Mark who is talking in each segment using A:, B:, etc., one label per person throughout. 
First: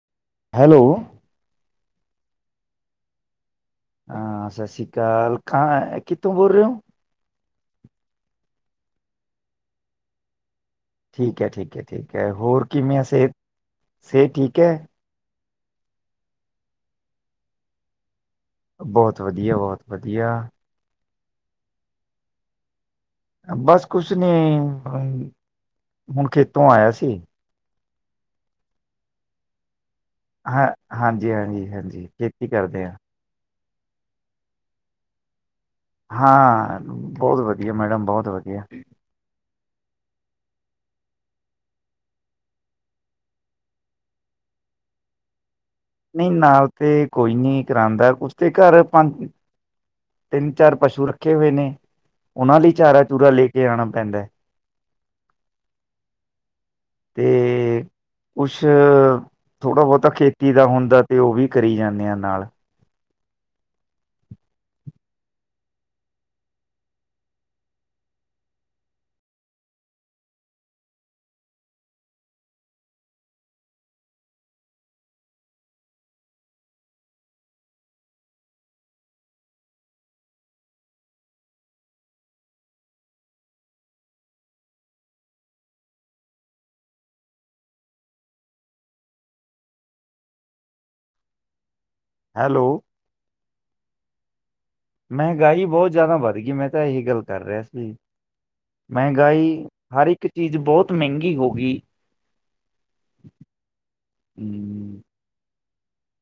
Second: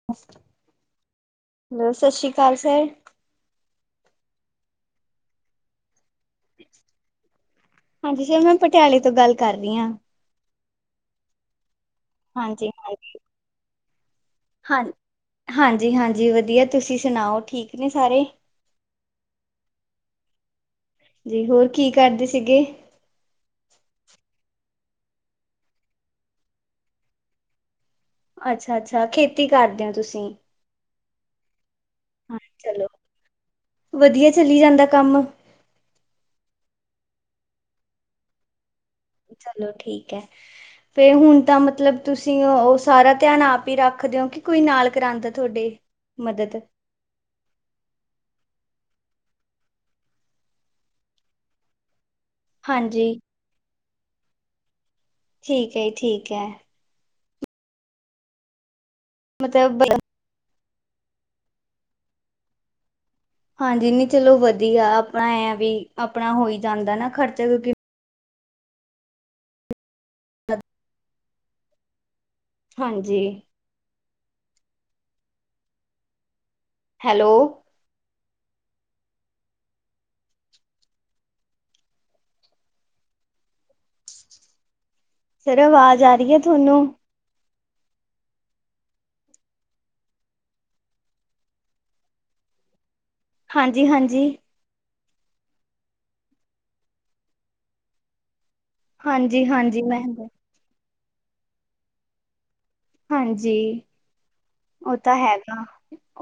A: [unintelligible]
B: Hello
A: hello ਸਤਿ ਸ਼੍ਰੀ ਕਾਲ ਸਰ
B: ਸਤਿ ਸ਼੍ਰੀ ਕਾਲ ਕਾਹ ਐ ਕਿਥੋ ਬੋਲ ਰਹੇ ਹੋ
A: ਹਾਂਜੀ ਮੈਂ ਪਟਿਆਲੇ ਤੋਂ ਗੱਲ ਕਰੀ ਆਂ
B: ਠੀਕ ਹ ਠੀਕ ਹ ਹੋਰ
A: ਹਾਂਜੀ
B: ਕੀਮੀਆ
A: ਹਾਂਜੀ
B: ਸੇਫ ਸੇਕ ਠੀਕ ਹ
A: ਹਾਂ ਹਾਂਜੀ ਹਾਂਜੀ ਵਧੀਆ ਤੁਸੀਂ ਸੁਣਾਓ ਠੀਕ ਨੇ ਸਾਰੇ
B: ਬਹੋਤ ਵਧੀਆ ਬਹੋਤ ਵਧੀਆ
A: ਤੇ ਹੋਰ ਕੀ ਕਰਦੇ ਸੀਗੇ
B: ਬਸ ਕੁਛ ਨੀ ਹੁਨ ਖੇਤੋਂ ਆਇਆ ਸੀ
A: ਅੱਛਾ ਅੱਛਾ ਖੇਤੀ ਕਰਦੇ ਆ ਤੁਸੀਂ
B: ਹਾਂਜੀ ਹਾਂਜੀ
A: ਹਾਂ
B: ਖੇਤੀ ਕਰਦੇ
A: ਚਲੋ ਵਧੀਆ ਚਲੀ ਜਾਂਦਾ ਕੰਮ
B: ਹਾਂ ਬਹੋਤ ਵਧੀਆ ਮੈਡਮ ਬਹੋਤ ਵਧੀਆ
A: ਚਲੋ ਠੀਕ
B: [inaudible]
A: ਤੇ ਹੁਨ ਤਾ ਮਤਲਬ ਤੁਸੀਂ ਸਾਰਾ ਧਿਆਨ ਆਪ ਹੀ ਰੱਖਦੇ ਹੋ ਕਿ ਕੋਈ ਨਾਲ ਕਰਾਉਂਦਾ ਤੁਹਾਡੇ
B: ਨਹੀਂ
A: ਮਦਦ
B: ਨਾਲ ਤੇ ਕੋਈ ਨੀ ਕਰਾਂਦਾ ਉਸਦੇ ਘਰ ਪੰਜ। ਤਿੰਨ ਚਾਰ ਪਸ਼ੂ ਰੱਖੇ ਹੋਏ ਨੇ। ਉਹਨਾ ਲਈ ਚਾਰਾ
A: ਹਾਂਜੀ
B: ਚੂਰਾ ਲੈ ਕੇ ਆਣਾ ਪੈਂਦੈ।
A: ਠੀਕੇ ਠੀਕੈ।
B: ਤੇ ਕੁਛ
A: ਮਤਲਬ
B: ਥੋੜਾ
A: ਬ-
B: ਬਹੋਤਾ ਖੇ ਤੀ ਦਾ ਹੁੰਦਾ ਤੇ ਉਹ ਵੀ ਕਰੀ ਜਾਂਦੇ ਆ ਨਾਲ।
A: ਹਾਂਜੀ ਨੀ ਚਲੋ ਵਧੀਆ ਆਪਣਾ ਐ ਵੀ ਆਪਣਾ ਹੋਈ ਜਾਂਦਾ ਨਾ ਖ਼ਰਚਾ ਕਿਉਂਕਿ [unintelligible] ਹਾਂਜੀ। ਹੈਲੋ ਸਰ ਆਵਾਜ਼ ਆ ਰਹੀ ਆ ਤੁਹਾਨੂੰ।
B: ਹੈਲੋ
A: ਹਾਂਜੀ-ਹਾਂਜੀ।
B: ਮਹਿੰਗਾਈ ਬਹੋਤ ਜਿਆਦਾ ਵੱਧ ਗਈ ਮੈਂ ਤਾਂ ਇਹੀ ਗੱਲ ਕਰ ਰਿਹਾ ਸੀ।
A: ਹਾਂਜੀ
B: ਮਹਿੰਗਾਈ
A: ਹਾਂਜੀ ਮੈਂ
B: ਹਰ ਇੱਕ ਚੀਜ਼ ਬਹੋਤ ਮਹਿੰਗੀ ਹੋ ਗਈ।
A: ਹਾਂਜੀ ਉਹ
B: ਹਮ
A: ਤਾਂ ਹੈਗਾ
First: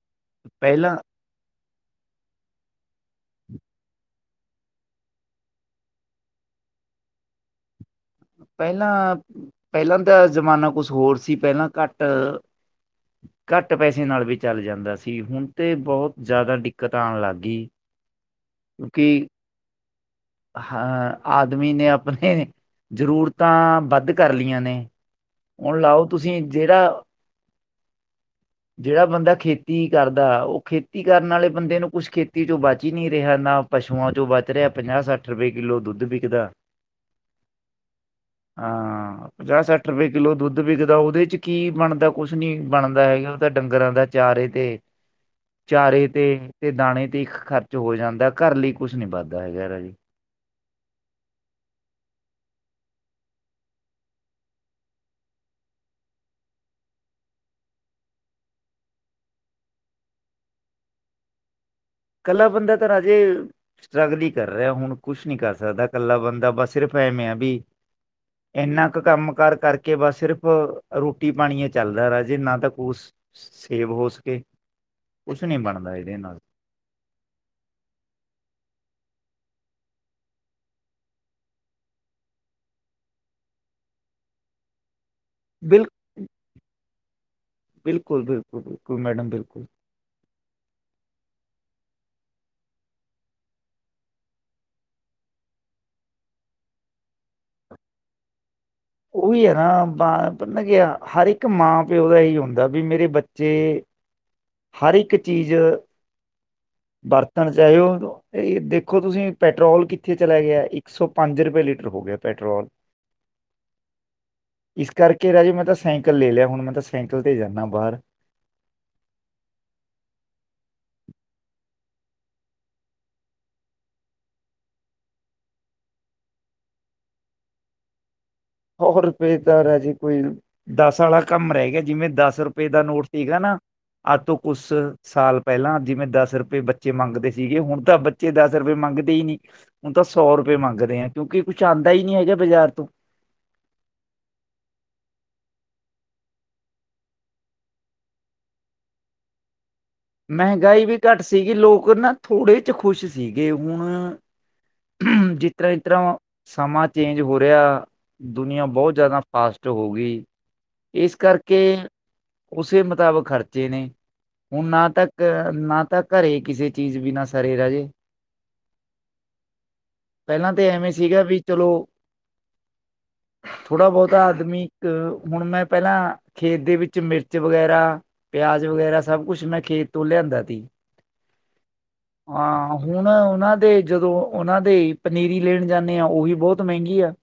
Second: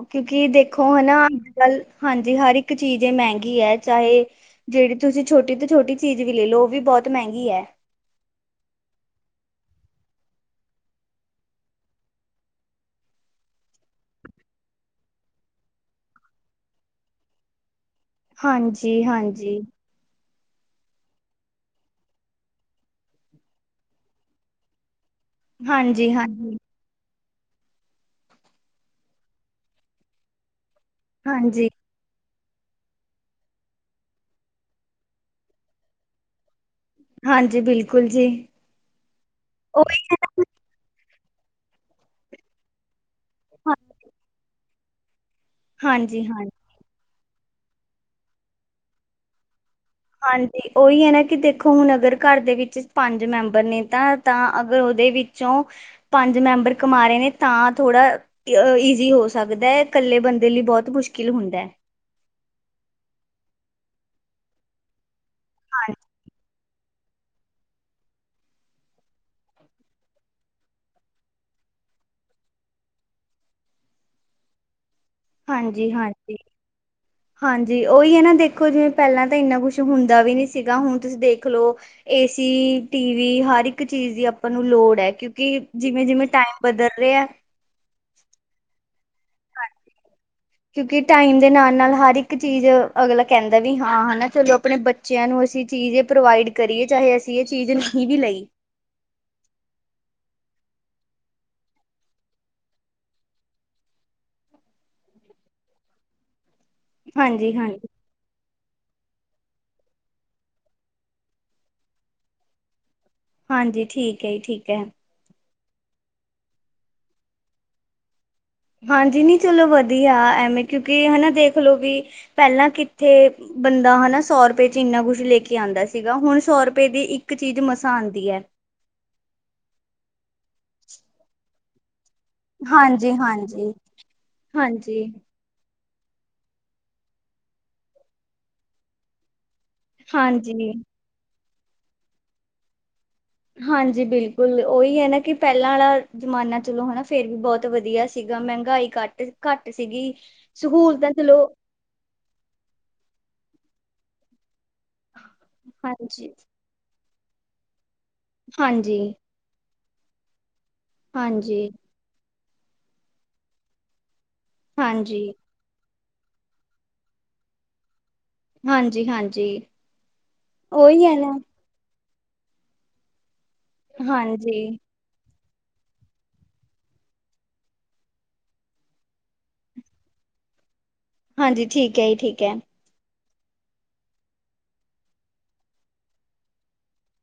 A: ਕਿਉਂਕਿ ਦੇਖੋ
B: ਪਹਿਲਾਂ
A: ਹਨਾ ਗੱਲ ਹਾਂਜੀ ਹਰ ਇੱਕ ਚੀਜ਼ ਇਹ ਮਹਿੰਗੀ ਹੈ ਚਾਹੇ ਜਿਹੜੀ ਤੁਸੀਂ ਛੋਟੀ ਤੋਂ ਛੋਟੀ ਚੀਜ਼ ਵੀ ਲੈ ਲਓ ਉਹ ਵੀ ਬਹੁਤ ਮਹਿੰਗੀ ਹੈ।
B: ਪਹਿਲਾਂ ਪਹਿਲਾਂ ਦਾ ਜ਼ਮਾਨਾ ਕੁਛ ਹੋਰ ਸੀ ਪਹਿਲਾਂ ਘੱਟ ਘੱਟ ਪੈਸੇ ਨਾਲ ਵੀ ਚੱਲ ਜਾਂਦਾ ਸੀ ਹੁਣ ਤੇ ਬਹੁਤ ਜ਼ਿਆਦਾ ਦਿੱਕਤ ਆਣ ਲੱਗ ਗਈ। ਕਿਉਂਕਿ
A: ਹਾਂਜੀ-ਹਾਂਜੀ
B: ਹਾਂ ਆਦਮੀ ਨੇ ਆਪਨੇ ਜ਼ਰੂਰਤਾਂ ਵੱਧ ਕਰ ਲਈਆਂ ਨੇ ਹੁਨ ਲਾਓ
A: ਹਾਂਜੀ
B: ਤੁਸੀਂ
A: ਹਾਂਜੀ
B: ਜਿਹੜਾ। ਜਿਹੜਾ ਬੰਦਾ ਖੇਤੀ ਕਰਦਾ ਓਹ ਖੇਤੀ ਕਰਨ ਵਾਲੇ
A: ਹਾਂਜੀ
B: ਬੰਦੇ ਨੂੰ ਪੁਛ ਖੇ ਤੀ ਚੋਂ ਬਚ ਹੀ ਨਹੀਂ ਰਿਹਾ' ਨਾ ਪਸੂਆਂ ਚੋਂ ਬਚ ਰਿਹਾ। ਪੰਜਾਹ- ਸੱਠ ਰੁਪਏ ਕਿੱਲੋ ਦੁੱਧ ਵਿਕਦਾ।
A: ਹਾਂਜੀ, ਬਿਲਕੁਲ ਜੀ।
B: ਹਾਂ, ਪੰਜਾਹ- ਸੱਠ
A: ਉਹੀ
B: ਰੁਪਏ
A: ਹੈ
B: ਕਿੱਲੋ
A: ਨਾ
B: ਦੁੱਧ ਵਿਕਦਾ। ਉਹਦੇ ਚ' ਕੀ ਬਣਦਾ ਕੁਛ ਨੀ ਬਣਦਾ ਹੈਗਾ। ਤਾਂ ਡੰਗਰਾਂ ਦਾ ਚਾਰੇ ਤੇ' ਚਾਰੇ ਤੇ
A: ਹਾਂਜੀ ਹਾਂਜੀ
B: ਤੇ ਦਾਣੇ ਤੇ ਖਰਚ ਹੋ ਜਾਂਦਾ। ਘਰ ਲਈ ਕੁਛ ਨੀ ਵੱਧਦਾ ਹੈਗਾ ਜੀ।
A: ਹਾਂਜੀ। ਉਹੀ ਹੈ ਨਾ ਕਿ ਦੇਖੋ, ਹੁਣ ਅਗਰ ਘਰ ਦੇ ਵਿੱਚ ਪੰਜ ਮੈਂਬਰ ਨੇ' ਤਾਂ ਤਾਂ ਅਗਰ ਉਹਦੇ ਵਿੱਚ ਕਿਉੰ, ਪੰਜ ਮੈਂਬਰ ਕਮਾ ਰਹੇ ਨੇ ਤਾਂ ਥੋੜਾ- ਈਜ਼ੀ ਹੋ ਸਕਦਾ ਹੈ। ਇਕੱਲੇ ਬੰਦੇ ਲਈ ਬਹੁਤ ਮੁਸ਼ਕਿਲ ਹੁੰਦਾ ਹੈ।
B: ਇਕੱਲਾ ਬੰਦਾ ਤਾਂ ਰਾਜੇ, ਸਟਰਗਲ ਹੀ ਕਰ ਰਿਹਾ। ਹੁਣ ਕੁਛ ਨਹੀਂ ਕਰ ਸਕਦਾ
A: ਹਾਂ
B: ਇਕੱਲਾ ਬੰਦਾ ਬਸ ਸਿਰਫ। ਪਏ ਮੈਂ ਵੀ। ਇੰਨਾ ਕੁ ਕੰਮ- ਕਾਰ ਕਰਕੇ ਬਸ ਸਿਰਫ ਰੋਟੀ -ਪਾਣੀ ਚੱਲਦਾ ਰਾਜੇ। ਨਾ ਤ ਕੁ ਸੇਵ ਹੋ ਸਕੇ। ਕੁਛ ਨਹੀਂ ਬਣਦਾ ਇਹਦੇ
A: ਹਾਂਜੀ-ਹਾਂਜੀ।
B: ਨਾਲ
A: ਹਾਂਜੀ। ਉਹੀ ਹੈ ਨਾ ਦੇਖੋ, ਜਿਵੇਂ ਪਹਿਲਾਂ ਤਾਂ ਇੰਨਾ ਕੁਛ ਹੁੰਦਾ ਵੀ ਨਹੀ ਸੀਗਾ। ਹੁਣ ਤੁਸੀਂ ਦੇਖ ਲਓ। ਏ ਸ, 'ਟੀ ਵੀ 'ਹਰ ਇੱਕ ਚੀਜ਼ ਦੀ ਆਪਾਂ ਨੂੰ ਲੋੜ ਹੈ। ਕਿਉਕਿ ਕਿ ਜਿਵੇਂ- ਜਿਵੇਂ ਟਾਈਮ ਬਦਲ ਰਿਹਾ ਆ।
B: ਬਿਲਕੁਲ-ਬਿਲਕੁਲ-ਬਿਲਕੁਲ ਮੈਡਮ ਬਿਲਕੁਲ।
A: ਕਿਉਂਕਿ ਟਾਈਮ ਦੇ ਨਾਲਾ ਨਾਲ ਹਰ ਇੱਕ ਚੀਜ਼ ਅਗਲਾ ਕਹਿੰਦਾ ਵੀ ਹਾਂ, ਹਨਾ। ਚਲੋ ਆਪਣੇ ਬੱਚੇ ਬੱਚਿਆਂ ਨੂੰ ਅਸੀਂ ਚੀਜ਼ ਇਹ ਪ੍ਰੋਵਾਈਡ ਕਰੀਏ। ਚਾਹੇ ਅਸੀਂ ਇਹ ਚੀਜ਼ ਨਹੀਂ ਵੀ ਲਈ।
B: ਉਹੀ ਹੈ ਨਾ, ਕਿਹਾ ਹਰ ਇੱਕ ਮਾਂ -ਪਿਓ ਦਾ ਇਹੀ ਹੁੰਦਾ ਵੀ ਮੇਰੇ ਬੱਚੇ। ਹਰ ਇੱਕ ਚੀਜ਼ ਬਰਤਣ
A: ਹਾਂਜੀ ਹਾਂਜੀ
B: ਚਾਹੀਔ ਤੋਂ ਦੇਖੋ, ਤੁਸੀਂ ਪੈਟਰੋਲ ਕਿੱਥੇ ਚਲਾ ਗਿਆ। ਇੱਕ ਸੌ ਪੰਜ ਰੁਪਏ ਲੀਟਰ ਹੋ ਗਿਆ ਪੈਟਰੋਲ।
A: ਹਾਂਜੀ। ਠੀਕ ਹੈ, ਠੀਕ ਹੈ।
B: ਕੀ ਏ ਰਾਜੇ, ਮੈਂ ਤਾਂ ਸੇਂਕਲ ਲੈ ਲਿਆ, ਹੁਣ ਮੈਂ ਤਾਂ ਸਾਈਕਲ ਤੇ ਜਾਂਦਾ ਬਾਹਰ।
A: ਹਾਂਜੀ ਨੀ ਚਲੋ ਵਧੀਆ, ਐਵੇਂ ਕਿਉਂ ਕਹਿਏ ਹੈਨਾ। ਦੇਖਲੋ ਵੀ, ਪਹਿਲਾਂ ਕਿੱਥੇ ਬੰਦਾ ਹੈਨਾ ਸੌ ਰੁਪਏ ਚ ਇੰਨਾ ਕੁਛ ਲੈਕੇ ਆਉਂਦਾ ਸੀਗਾ। ਹੁਣ ਸੌ ਰੁਪਏ ਦੀ ਇੱਕ ਚੀਜ਼ ਮਸਾਂ ਆਉਂਦੀ ਹੈ।
B: ਬਹੁਤ ਬੇਹਤਰ ਹੈ ਜੇ ਕੋਈ, ਦਸ ਵਾਲਾ ਕੰਮ ਰਹਿ ਗਿਆ। ਜਿਵੇਂ ਦਸ ਰੁਪਏ ਦਾ ਨੋਟ
A: ਹਾਂਜੀ
B: ਸੀਗਾ ਨਾ
A: ਹਾਂਜੀ
B: ਅੱਜ ਤੋਂ ਕੁਛ
A: ਹਾਂਜੀ
B: ਸਾਲ ਪਹਿਲਾਂ ਜਿਵੇਂ ਦਸ ਰੁਪਏ ਬੱਚੇ ਮੰਗਦੇ ਸੀਗੇ। ਹੁਣ ਤਾਂ ਬੱਚੇ ਦਸ ਰੁਪਏ ਮੰਗਦੇ ਹੀ ਨਹੀਂ। ਹੁਣ ਤਾਂ ਸੌ ਰੁਪਏ
A: ਹਾਂਜੀ
B: ਮੰਗਦੇ ਆ। ਕਿਉਂਕਿ, ਕੁਛ ਆਉਂਦਾ ਹੀ ਨਹੀਂ ਹੈਗਾ ਬਾਜ਼ਾਰ ਤੋਂ
A: ਹਾਂਜੀ ਬਿਲਕੁਲ, ਉਹੀ ਹੈ ਨਾ ਕਿ ਪਹਿਲਾਂ ਵਾਲਾ ਜ਼ਮਾਨਾ ਚਲੋ ਹੈਨਾ ਫੇਰ ਵੀ ਬਹੁਤ ਵਧੀਆ ਸੀਗਾ। ਮੰਹਗਾਈ ਘੱਟ- ਘੱਟ ਸੀਗੀ।
B: ਮਂਹਗਾਈ ਵੀ
A: ਸਹੂਲਤਾਂ
B: ਘੱਟ
A: ਚਲੋ
B: ਸੀਗੀ। ਲੋਕ ਨਾ ਥੋੜ੍ਹੇ ਚ ਖ਼ੁਸ਼ ਸੀਗੇ। ਹੁਣ ਜਿਤਰ੍ਹਾਂ -ਜਿਤਰ੍ਹਾਂ
A: ਹਾਂਜੀ
B: ਸਮਾਂ ਚੇਂਜ ਹੋ ਰਿਹਾ। ਦੁਨੀਆਂ ਬਹੁਤ
A: ਹਾਂਜੀ
B: ਜ਼ਿਆਦਾ ਫਾਸਟ ਹੋ ਗਈ। ਇਸ ਕਰਕੇ
A: ਹਾਂਜੀ
B: ਉਸੇ ਮੁਤਾਬਕ ਖਰਚੇ ਨੇ। ਹੁਣ ਨਾ ਤਾਂ
A: ਹਾਂਜੀ
B: ਨਾ ਤਾਂ ਘਰੇ ਕਿਸੇ ਚੀਜ਼ ਬਿਨਾ ਸਰੇ ਰਾਜੇ।
A: ਹਾਂਜੀ ਹਾਂਜੀ
B: ਪਹਿਲਾਂ ਤਾਂ ਐਵੇਂ
A: ਉਹੀ ਹੈ
B: ਸੀਗਾ
A: ਨਾ
B: ਵੀ ਚਲੋ ਥੋੜਾ ਬਹੁਤਾ
A: ਹਾਂਜੀ
B: ਆਦਮੀ, ਇਕ ਹੁਣ ਮੈਂ ਪਹਿਲਾ ਖੇਤ ਦੇ ਵਿੱਚ ਮਿਰਚ ਵਗੈਰਾ, ਪਿਆਜ ਵਗੈਰਾਸਭ ਕੁਛ ਮੈਂ ਖੇਤ ਤੋਂ ਲਿਆਂਦਾ ਸੀ।
A: ਹਾਂਜੀ। ਠੀਕ ਹੈ ਜੀ, ਠੀਕ ਹੈ।
B: ਹੁਣ ਉਹਨਾਂ ਦੇ ਜਦੋਂ ਉਹਨਾਂ ਦੇ ਪਨੀਰੀ ਲੈਣ ਜਾਂਦੇ ਆਂ ਉਹੀ ਬਹੁਤ ਮਹਿੰਗੀ ਆ।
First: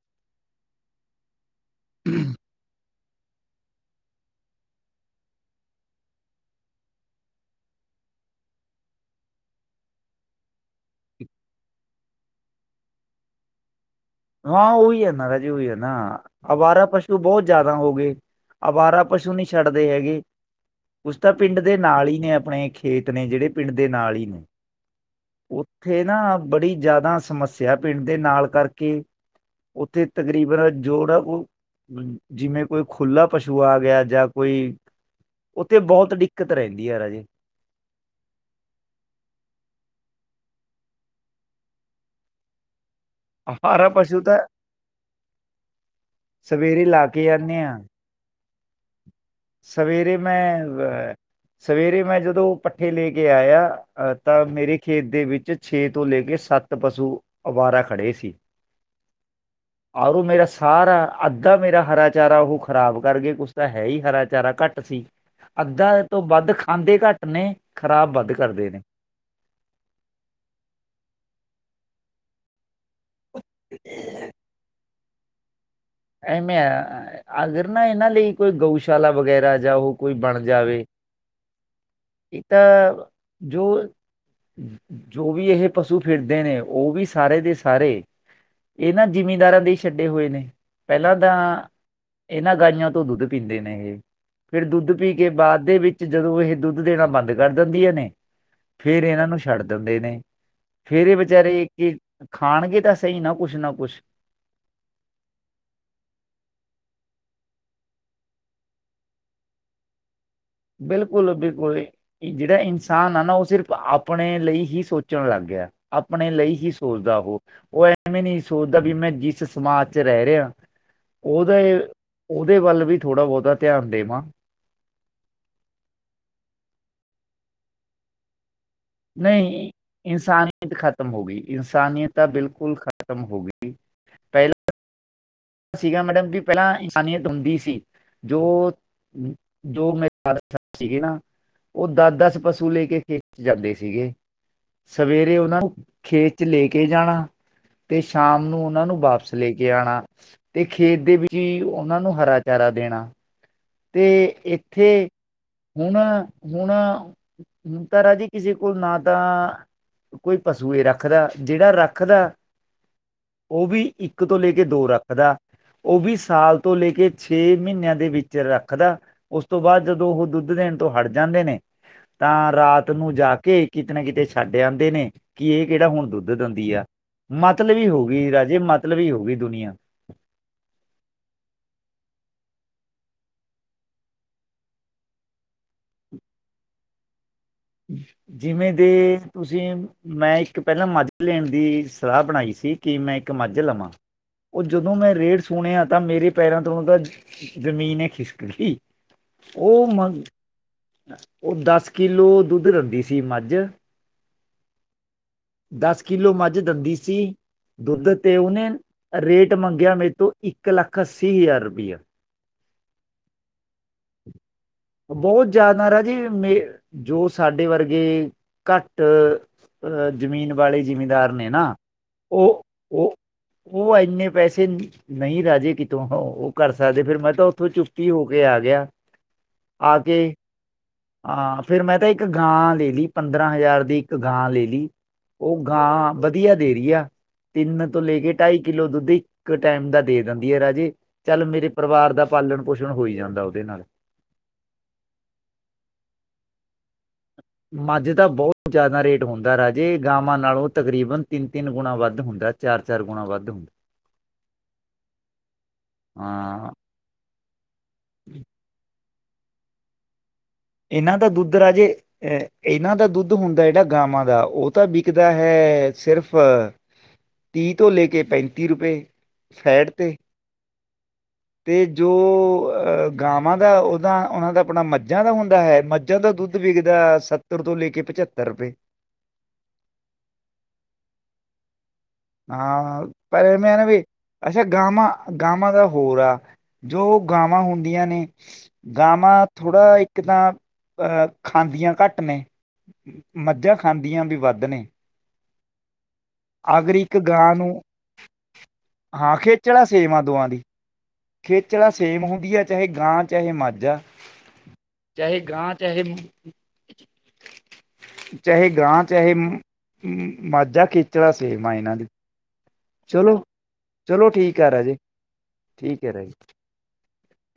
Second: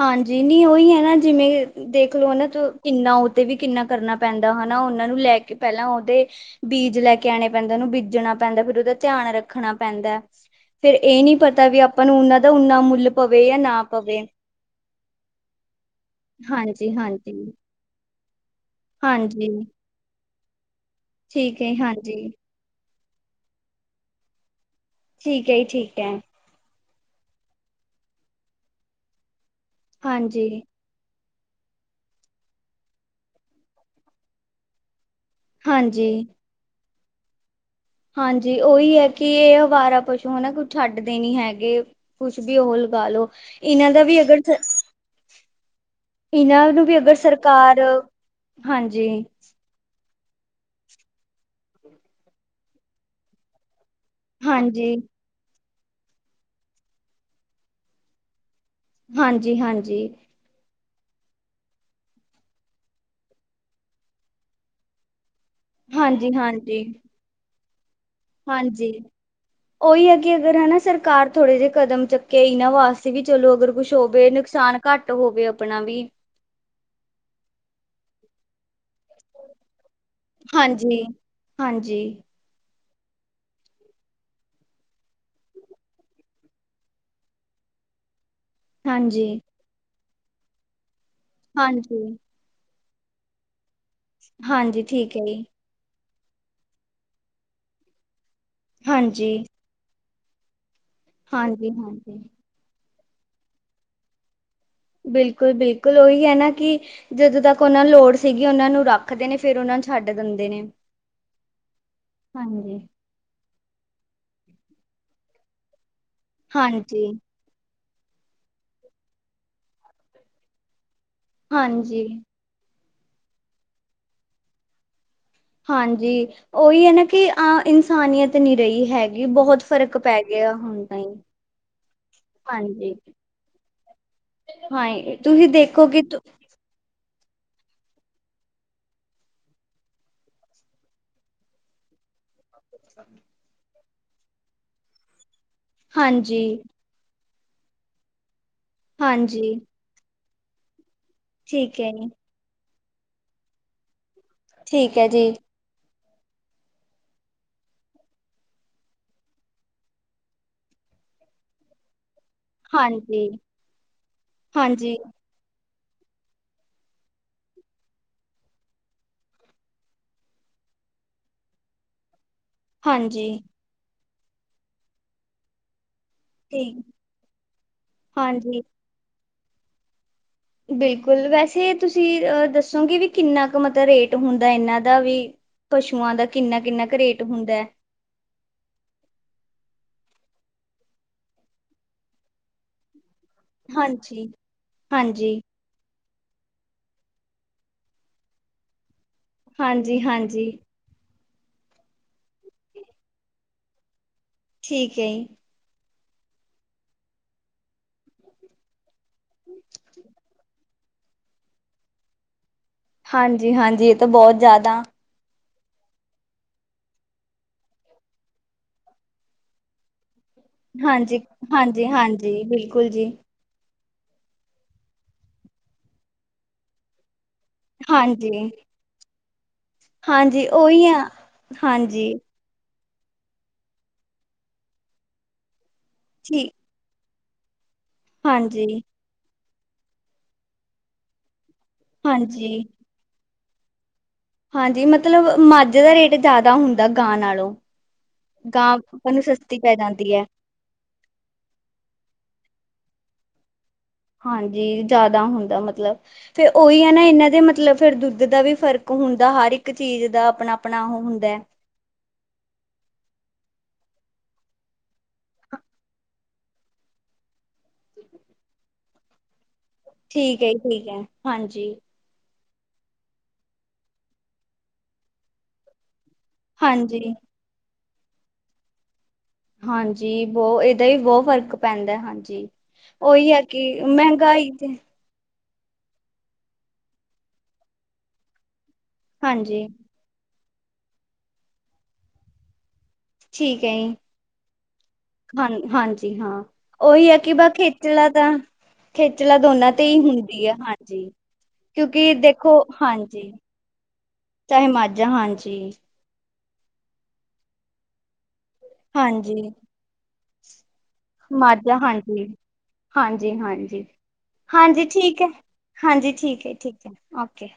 A: ਹਾਂਜੀ। ਨੀ ਉਹੀ ਹੈ ਨਾ, ਜਿਵੇਂ ਦੇਖਲੋ ਨਾ ਤ ਕਿੰਨਾ ਉਹਤੇ ਵੀ ਕਿੰਨਾ ਕਰਨਾ ਪੈਂਦਾ ਹਨਾ। ਉਹਨਾਂ ਨੂੰ ਲੈ ਕੇ ਪਹਿਲਾਂ ਉਹਦੇ ਬੀਜ ਲੈ ਕੇ ਆਉਣੇ ਪੈਂਦੇ, ਉਹਨੂੰ ਬੀਜਣਾ ਪੈਂਦਾ ਫੇਰ ਉਹਦਾ ਧਿਆਨ ਰੱਖਣਾ ਪੈਂਦਾ। ਤੇ ਇਹ ਨੀ ਪਤਾ ਵੀ ਆਪਾਂ ਨੂੰ ਉਨਾਂ ਦਾ ਉਨਾ ਮੁੱਲ ਪਵੇ ਜਾਂ ਨਾ ਪਵੇ।
B: ਹਾਂ, ਉਹੀ ਹੈ ਨਾ ਰਾਜੇ ਉਹੀ ਹੈ ਨਾ, ਅਵਾਰਾ
A: ਹਾਂਜੀ
B: ਪਸ਼ੂ
A: ਹਾਂਜੀ
B: ਬਹੁਤ ਜਿਆਦਾ ਹੋ ਗਏ। ਅਵਾਰਾ ਪਸ਼ੂ ਨੀ
A: ਹਾਂਜੀ
B: ਛੱਡਦੇ ਹੈਗੇ। ਕੁਛ ਤਾਂ ਪਿੰਡ
A: ਠੀਕ ਹੈ
B: ਦੇ ਨਾਲ
A: ਹਾਂਜੀ
B: ਹੀ ਨੇ ਅਪਣੇ ਖੇਤ ਨੇ ਜਿਹੜੇ ਪਿੰਡ ਦੇ ਨਾਲ ਹੀ।
A: ਠੀਕ ਹੈ ਜੀ ਠੀਕ
B: ਉੱਥੇ
A: ਹੈ
B: ਨਾ ਬੜੀ ਜਿਆਦਾ ਸਮੱਸਿਆ ਪਿੰਡ ਦੇ ਨਾਲ ਕਰਕੇ, ਉੱਥੇ
A: ਹਾਂਜੀ
B: ਤਕਰੀਬਨ ਜੋੜ ਆ ਔ, ਜਿਵੇਂ ਕੋਈ ਖੁਲਾ ਪਸੂ ਆ ਗਿਆ ਜਾਂ ਕੋਈ ਉੱਥੇ
A: ਹਾਂਜੀ
B: ਬਹੁਤ ਦਿੱਕਤ ਰਹਿੰਦੀ ਹੈ ਰਾਜੇ।
A: ਹਾਂਜੀ ਉਹੀ ਹੈ ਕਿ ਇਹ ਅਵਾਰਾ ਪਸੂ ਹੈਨਾ ਕੁਛ ਛੱਡਦੇ ਨੀ ਹੈਗੇ। ਕੁਛ ਵੀ ੳਹ ਲਗਾ ਲੋ
B: ਹਰਾ
A: ਇਹਨਾਂ ਦਾ ਵੀ
B: ਪਸ਼ੂ ਤਾਂ
A: ਅਗਰ, ਇਹਨਾਂ
B: ਸਵੇਰੇ
A: ਨੂੰ ਵੀ
B: ਲਾ
A: ਅਗਰ
B: ਕੇ ਆਨੇ ਆ
A: ਸਰਕਾਰ ਹਾਂਜੀ।
B: ਸਵੇਰੇ ਮੈਂ ਅਹ ਸਵੇਰੇ ਮੈਂ ਜਦੋਂ ਪੱਠੇ ਲੇ ਕੇ ਆਇਆ ਅਹ ਤਾਂ ਮੇਰੇ
A: ਹਾਂਜੀ
B: ਖੇਤ ਦੇ ਵਿੱਚ ਛੇ ਤੋਂ ਲੈ ਕੇ ਸੱਤ ਪਸੂ ਅਵਾਰਾ ਖੜ੍ਹੇ ਸੀ।
A: ਹਾਂਜੀ ਹਾਂਜੀ
B: ਆਰੋ ਮੇਰਾ ਸ ਆ ਰਾ ਅੱਧਾ ਮੇਰਾ ਹਰਾ ਚਾਰਾ ਉਹ ਖਰਾਬ ਕਰ ਗਏ, ਕੁਛ ਤਾਂ ਹੈ ਹੀ ਹਰਾ ਚਾਰਾ ਘੱਟ ਸੀ। ਅੱਧਾ ਤੋਂ
A: ਹਾਂਜੀ
B: ਵੱਧ
A: ਹਾਂਜੀ
B: ਖਾਂਦੇ ਘੱਟ ਨੇ ਖ਼ਰਾਬ ਵੱਧ ਕਰਦੇ ਨੇ
A: ਹਾਂਜੀ। ਉਹੀ ਹੈ ਕਿ ਅਗਰ ਹੈਨਾ ਸਰਕਾਰ ਥੋੜੇ ਜਿਹੇ ਕਦਮ ਚੁੱਕੇ ਇਹਨਾਂ ਵਾਸਤੇ, ਵੀ ਚਲੋ ਅਗਰ ਕੁਛ ਹੋਵੇ ਨੁਕਸਾਨ ਘੱਟ ਹੋਵੇ ਅਪਣਾ ਵੀ
B: ਐਵੇਂ ਆ ਅਗਰ ਨਾ ਇਹਨਾਂ ਲਈ ਕੋਈ ਗਊਸ਼ਾਲਾ ਵਗੈਰਾ ਜਾਂ ਉਹ ਕੋਈ ਬਣ ਜਾਵੇ
A: ਹਾਂਜੀ ਹਾਂਜੀ
B: ਇਹ ਤਾਂ ਜੋ ਜੋ ਵੀ ਇਹ ਪਸੂ ਫਿਰਦੇ ਨੇ ਉਹ ਵੀ ਸਾਰੇ ਦੇ ਸਾਰੇ ਇਹ ਨਾਂ
A: ਹਾਂਜੀ
B: ਜ਼ਿਮੀਦਾਰਾਂ ਦੇ ਛੱਡੇ ਹੋਏ ਨੇ। ਪਹਿਲਾਂ ਤਾਂ
A: ਹਾਂਜੀ
B: ਇਹਨਾਂ ਗਾਈਆਂ ਤੋਂ ਦੁੱਧ ਪੀਂਦੇ ਨੇ ਇਹ, ਫਿਰ
A: ਹਾਂਜੀ
B: ਦੁੱਧ ਪੀ
A: ਠੀਕ ਹੈ
B: ਕੇ
A: ਜੀ
B: ਬਾਦ ਦੇ ਵਿੱਚ ਜਦੋਂ ਇਹ ਦੁੱਧ ਦੇਣਾ ਬੰਦ ਕਰ ਦਿੰਦੀਆਂ ਨੇ, ਫੇਰ ਇਹਨਾਂ
A: ਹਾਂਜੀ
B: ਨੂੰ ਛੱਡ ਦਿੰਦੇ ਨੇ। ਫੇਰ ਏ ਵਿਚਾਰੇ
A: ਹਾਂਜੀ
B: ਕਿ
A: ਹਾਂਜੀ
B: ਖਾਣਗੇ ਤਾਂ ਸਹੀ ਨਾ ਕੁਛ ਨਾ ਕੁਛ
A: ਬਿਲਕੁਲ ਬਿਲਕੁਲ ਉਹੀ ਹੈ ਨਾ ਕਿ ਜਦੋਂ ਤੱਕ ਉਹਨਾਂ ਲੋੜ ਸੀਗੀ ਉਹਨਾਂ ਨੂੰ ਰੱਖਦੇ ਨੇ ਫਿਰ ਉਹਨਾਂ ਨੂੰ ਛੱਡ ਦਿੰਦੇ
B: ਬਿਲਕੁਲ ਵੀ ਕੋਈ ਜਿਹੜਾ
A: ਹਾਂਜੀ
B: ਇਨਸਾਨ ਆ ਨਾ ਉਹ ਸਿਰਫ ਆਪਣੇ ਲਈ ਹੀ ਸੋਚਣ ਲੱਗ ਗਿਆ ਆਪਣੇ ਲਈ ਹੀ
A: ਹਾਂਜੀ
B: ਸੋਚਦਾ ਉਹ ਉਹ ਐਵੇਂ ਨਹੀਂ ਸੋਚਦਾ ਵੀ ਮੈਂ ਜਿਸ ਸਮਾਜ ਚ ਰਹਿ ਰਿਹਾ ਉਹਦੇ
A: ਹਾਂਜੀ
B: ਉਹਦੇ ਵੱਲ ਵੀ ਥੋੜਾ ਬਹੁਤਾ ਧਿਆਨ ਦੇਵਾਂ
A: ਹਾਂਜੀ ਉਹੀ ਹ ਨਾ ਕਿ ਇਨਸਾਨੀਅਤ ਨੀ ਰਹੀ ਹੈਗੀ ਬਹੁਤ
B: ਨਹੀਂ
A: ਫਰਕ ਪੈ ਗਿਆ
B: ਇਨਸਾਨੀਅਤ
A: ਹੁਣ
B: ਖਤਮ ਹੋ ਗਈ ਇਨਸਾਨੀਅਤ ਤਾਂ
A: ਟਾਈਮ
B: ਬਿਲਕੁਲ
A: ਤੇ
B: ਖਤਮ ਹੋ ਗਈ ਪਹਿਲਾਂ
A: ਹਾਂ ਦੇਖੋ
B: ਸੀਗਾ
A: ਕਿ ਤੁ-
B: ਮੈਡਮ ਜੀ ਪਹਿਲਾਂ ਇਨਸਾਨੀਅਤ ਹੁੰਦੀ ਸੀ ਜੋ ਜੋ ਜਿਮੀਦਾਰ ਸੀ ਉਹ ਉਹ ਦਸ-ਦਸ ਪਸੂ ਤੂੰ ਲੈ ਕੇ ਜਾਂਦੀ ਸੀਗੇ ਸਵੇਰੇ ਉਹਨਾਂ ਨੂੰ ਖੇਤ
A: ਹਾਂਜੀ
B: ਚ ਲੇ ਇਹ ਜਾਣਾ ਤੇ ਸ਼ਾਮ ਨੂੰ ਉਹਨਾਂ ਨੂੰ ਵਾਪਸ ਲੈ
A: ਹਾਂਜੀ
B: ਕੇ ਆਉਣਾ ਤੇ ਖੇਤ ਦੇ ਵਿੱਚ ਹੀ
A: ਠੀਕ ਹੈ
B: ਉਹਨਾਂ
A: ਜੀ
B: ਨੂੰ ਹਰਾ ਚਾਰਾ ਦੇਣਾ ਤੇ ਇੱਥੇ
A: ਠੀਕ ਹੈ ਜੀ
B: ਹੁਣ ਹੁਣ ਤ ਰਾਾਜੀ ਕਿਸੇ ਕੋਲ ਨਾ ਤਾਂ ਕੋਈ ਪਸ਼ੂਏ ਰੱਖਦਾ ਜਿਹੜਾ ਰੱਖਦਾ
A: ਹਾਂਜੀ
B: ਉਹ ਵੀ ਇੱਕ ਤੋਂ ਲੈ ਕੇ ਦੋ
A: ਹਾਂਜੀ
B: ਰੱਖਦਾ ਉਹ ਵੀ ਸਾਲ ਤੋਂ ਲੈ ਕੇ ਛੇ ਮਹੀਨਿਆਂ ਦੇ ਵਿੱਚ ਚਿਰ ਰੱਖਦਾ। ਉਸ ਤੋਂ ਬਾਅਦ ਜਦੋਂ ਉਹ ਦੁੱਧ ਦੇਣ ਤੋਂ ਹਟ ਜਾਂਦੇ ਨੇ ਤਾਂ ਰਾਤ ਨੂੰ
A: ਹਾਂਜੀ
B: ਜਾ ਕੇ ਕਿਤੇ ਨਾ ਕਿਤੇ ਛੱਡ ਆਉਂਦੇ ਨੇ, ਕਿ ਇਹ ਕਿਹੜਾ ਹੁਣ ਦੁੱਧ ਦੇਂਦੀ
A: ਠੀਕ
B: ਆ, ਮਤਲਬੀ ਹੋ ਗਈ ਰਾਜੇ
A: ਹਾਂਜੀ
B: ਮਤਲਬ ਹੀ ਹੋ ਗਈ ਦੁਨੀਆ।
A: ਬਿਲਕੁਲ, ਵੈਸੇ ਤੁਸੀਂ ਦੱਸੋਗੇ ਵੀ ਕਿੰਨਾ ਕੁ ਮਤਲਬ ਰੇਟ ਹੁੰਦਾ ਇਹਨਾਂ ਦਾ ਵੀ ਪਸ਼ੂਆਂ ਦਾ ਕਿੰਨਾ ਕਿੰਨਾ ਕੁ ਰੇਟ ਹੁੰਦਾ
B: ਜਿਵੇਂ ਦੇ ਤੁਸੀਂ ਮੈਂ ਇੱਕ ਪਹਿਲਾਂ ਮੱਜਕ ਲੈਣ ਦੀ ਸਲਾਹ ਬਣਾਈ ਸੀ ਤੇ ਮੈਂ ਇੱਕ ਮੱਝ ਲਵਾਂ
A: ਹਾਂਜੀ
B: ਉਹ ਜਦੋਂ ਮੈਂ
A: ਹਾਂਜੀ
B: ਰੇਡ ਪੂਣੇ ਆ ਤਾਂ ਮੇਰੇ ਪੈਰਾਂ ਤੋਂ ਆਉਂਦਾ ਜਮੀਨ ਹ ਖਿਸਕ ਗਈ ਉਹ
A: ਹਾਂਜੀ
B: ਮੰਗ
A: ਹਾਂਜੀ
B: ਉਹ ਦਸ ਕਿਲੋ ਦੁੱਧ ਰਸੀ ਮੱਝ
A: ਠੀਕ ਹੈ
B: ਦਸ ਕਿਲੋ ਮੱਜ ਦਿੰਦੀ ਸੀ। ਦੁੱਧ ਤੇ ਉਹਨੇ ਰੇਟ ਮੰਗਿਆ ਮੇਤੋਂ ਇਕ ਲੱਖ ਅਸੀਂ ਹਜਾਰ ਰੁਪਿਆ
A: ਹਾਂਜੀ ਹਾਂਜੀ ਇਹ ਤਾਂ ਬਹੁਤ ਜਿਆਦਾ
B: ਬਹੁਤ ਜਿਆਦਾ ਰਾਜੇ ਜੋ ਸਾਡੇ ਵਰਗੇ ਘੱਟ ਜਮੀਨ ਵਾਲੇ
A: ਹਾਂਜੀ
B: ਜਿਮੀਦਾਰ ਨੇ ਨਾ
A: ਹਾਂਜੀ ਹਾਂਜੀ
B: ਉਹ
A: ਬਿਲਕੁਲ ਜੀ
B: ਉਹ ਉਹ ਇੰਨੇ ਪੈਸੇ ਨਹੀਂ ਰਾਜੇ ਕਿਤੋਂ ਉਹ ਕਰ ਸਕਦੇ ਫਿਰ ਮੈਂ ਤਾਂ ਚੁਸਤੀ ਹੋ
A: ਹਾਂਜੀ
B: ਕੇ ਆ ਗਿਆ ਆ ਕੇ
A: ਹਾਂਜੀ ਉਹੀ ਆ
B: ਫਿਰ ਮੈਂ ਤਾਂ
A: ਹਾਂਜੀ
B: ਇੱਕ ਕਾਂ ਦੇ ਪੰਦਰਾਂ ਹਜ਼ਾਰ ਦੀ ਇੱਕ ਗਾਂ ਲੈ ਲਈ ਉਹ ਗਾਂ
A: ਠੀਕ
B: ਵਧੀਆ ਢੇਰੀਆ ਤਿੰਨ ਤੋਂ ਲੈ ਕੇ ਟਾਈ
A: ਹਾਂਜੀ
B: ਕਿਲੋ ਦੁੱਧੀ ਕ ਟਾਈਮ ਦਾ ਦੇ ਦਿੰਦੀ ਹ ਰਾਜੇ ਚਲ ਮੇਰੇ ਪਰਿਵਾਰ ਦਾ
A: ਹਾਂਜੀ,
B: ਪਾਲਣ ਪੋਸ਼ਣ ਹੋਈ ਜਾਂਦਾ ਉਹਦੇ ਨਾਲ
A: ਹਾਂਜੀ ਮਤਲਬ ਮਝ ਦਾ ਰੇਟ ਜਿਆਦਾ ਹੁੰਦਾ ਗਾਂ ਨਾਲੋਂ
B: ਅੱਜ ਤਾਂ
A: ਗਾਂ
B: ਬਹੁਤ ਜ਼ਿਆਦਾ
A: ਆਪਾਂ ਨੂੰ
B: ਰੇਟ ਹੁੰਦਾ
A: ਸਸਤੀ ਪੈ
B: ਰਾਜੇ
A: ਜਾਂਦੀ ਐ,
B: ਗਾਵਾਂ ਨਾਲੋਂ ਤਕਰੀਬਨ ਤਿੰਨ ਤਿੰਨ ਗੁਣਾ ਵੱਧ ਹੁੰਦਾ ਚਾਰ ਚਾਰ ਗੁਣਾ ਵੱਧ
A: ਹਾਂਜੀ ਜਿਆਦਾ ਹੁੰਦਾ ਮਤਲਬ ਫਿਰ
B: ਹਾਂ
A: ਉਹੀ ਹ ਨਾ ਇਹਨਾਂ ਦੇ ਮਤਲਬ ਫਿਰ ਦੁੱਧ ਦਾ ਵੀ ਫਰਕ ਹੁੰਦਾ ਹਰ ਇੱਕ ਚੀਜ਼ ਦਾ ਆਪਣਾ
B: ਇਹਨਾਂ ਦਾ ਦੁੱਧ ਰਾਜੇ ਇਹਨਾਂ ਦਾ ਦੁੱਧ ਹੁੰਦਾ ਜਿਹੜਾ ਗਾਵਾਂ ਦਾ ਉਹ ਤਾਂ ਵਿਕਦਾ ਹੈ, ਸਿਰਫ ਤੀਹ ਤੋਂ ਲੈ ਕੇ ਪੈਣਤੀ ਰੁਪਏ ਸਾਡ
A: ਠੀਕ ਹੈ ਜੀ ਠੀਕ ਹੈ ਹਾਂਜੀ
B: ਜੋ ਗਾਵਾਂ ਦਾ ਉਹਦਾ ਉਹਨਾਂ ਦਾ ਆਪਣਾ ਮੱਜਾ ਦਾ ਹੁੰਦਾ ਹੈ। ਮਝਾ ਦਾ ਦੁੱਧ
A: ਹਾਂਜੀ,
B: ਵਿਕਦਾ ਸੱਤਰ ਤੋਂ ਲੈ ਕੇ ਪਚੱਤਰ ਰੁਪਏ
A: ਹਾਂਜੀ, ਬਹੁਤ, ਇਹਦਾ ਹੀ ਬਹੁਤ ਫ਼ਰਕ ਪੈਂਦਾ, ਹਾਂਜੀ। ਜੀ,
B: ਹਾਂ
A: ਉਹੀ ਹੈ
B: ਪਰ
A: ਕਿ
B: ਮੈਂ ਨਾ ਵੀ
A: ਮਹਿੰਗਾਈ
B: ਅੱਛਾ
A: ਤੇ
B: ਗਾਵਾਂ ਗਾਵਾਂ ਦਾ ਹੋਰ ਆ। ਜੋ ਗਾਵਾਂ ਹੁੰਦੀਆਂ ਨੇ, ਗਾਵਾਂ
A: ਹਾਂਜੀ,
B: ਥੋੜ੍ਹਾ ਇੱਕ ਕਿੱਦਾਂ ਅ ਖਾਂਦੀਆਂ ਘੱਟ ਨੇ, ਮੱਝਾਂ ਖਾਂਦੀਆਂ ਵੀ ਵੱਧ ਨੇ
A: ਹਨ, ਹਾਂਜੀ, ਹਾਂ।
B: ਅਗਰ
A: ਉਹੀ
B: ਇੱਕ
A: ਹੈ ਕਿ
B: ਗਾਂ
A: ਬਾਕੀ
B: ਨੂੰ
A: ਖੇਚਲਾਂ ਤਾਂ ਖੇਚਲਾਂ ਦੋਨਾਂ 'ਤੇ ਹੀ ਹੁੰਦੀ ਹੈ, ਹਾਂਜੀ।
B: ਖੇਚਲਾਂ
A: ਕਿਉਂਕਿ
B: ਸੇਮ
A: ਦੇਖੋ
B: ਹੁੰਦੀ ਹੈ, ਚਾਹੇ
A: ਹਾਂਜੀ
B: ਗਾਂ ਚਾਹੇ ਮੱਝ ਆ।
A: ਚਾਹੇ ਮਾਝਾ
B: ਚਾਹੇ
A: ਹਾਂਜੀ
B: ਗਾਂ ਚਾਹੇ ਚਾਹੇ ਗਾਂ ਚਾਹੇ
A: ਹਾਂਜੀ
B: ਮ ਮੱਝ ਆ ਖੇਚ
A: ਮੱਝ ਆ, ਹਾਂਜੀ।
B: ਚਲੋ
A: ਹਾਂਜੀ-ਹਾਂਜੀ,
B: ਚਲੋ ਠੀਕ ਆ
A: ਹਾਂਜੀ
B: ਰਾਜੇ
A: ਠੀਕ ਹੈ, ਹਾਂਜੀ, ਠੀਕ ਹੈ, ਠੀਕ ਹੈ, ਓਕੇ।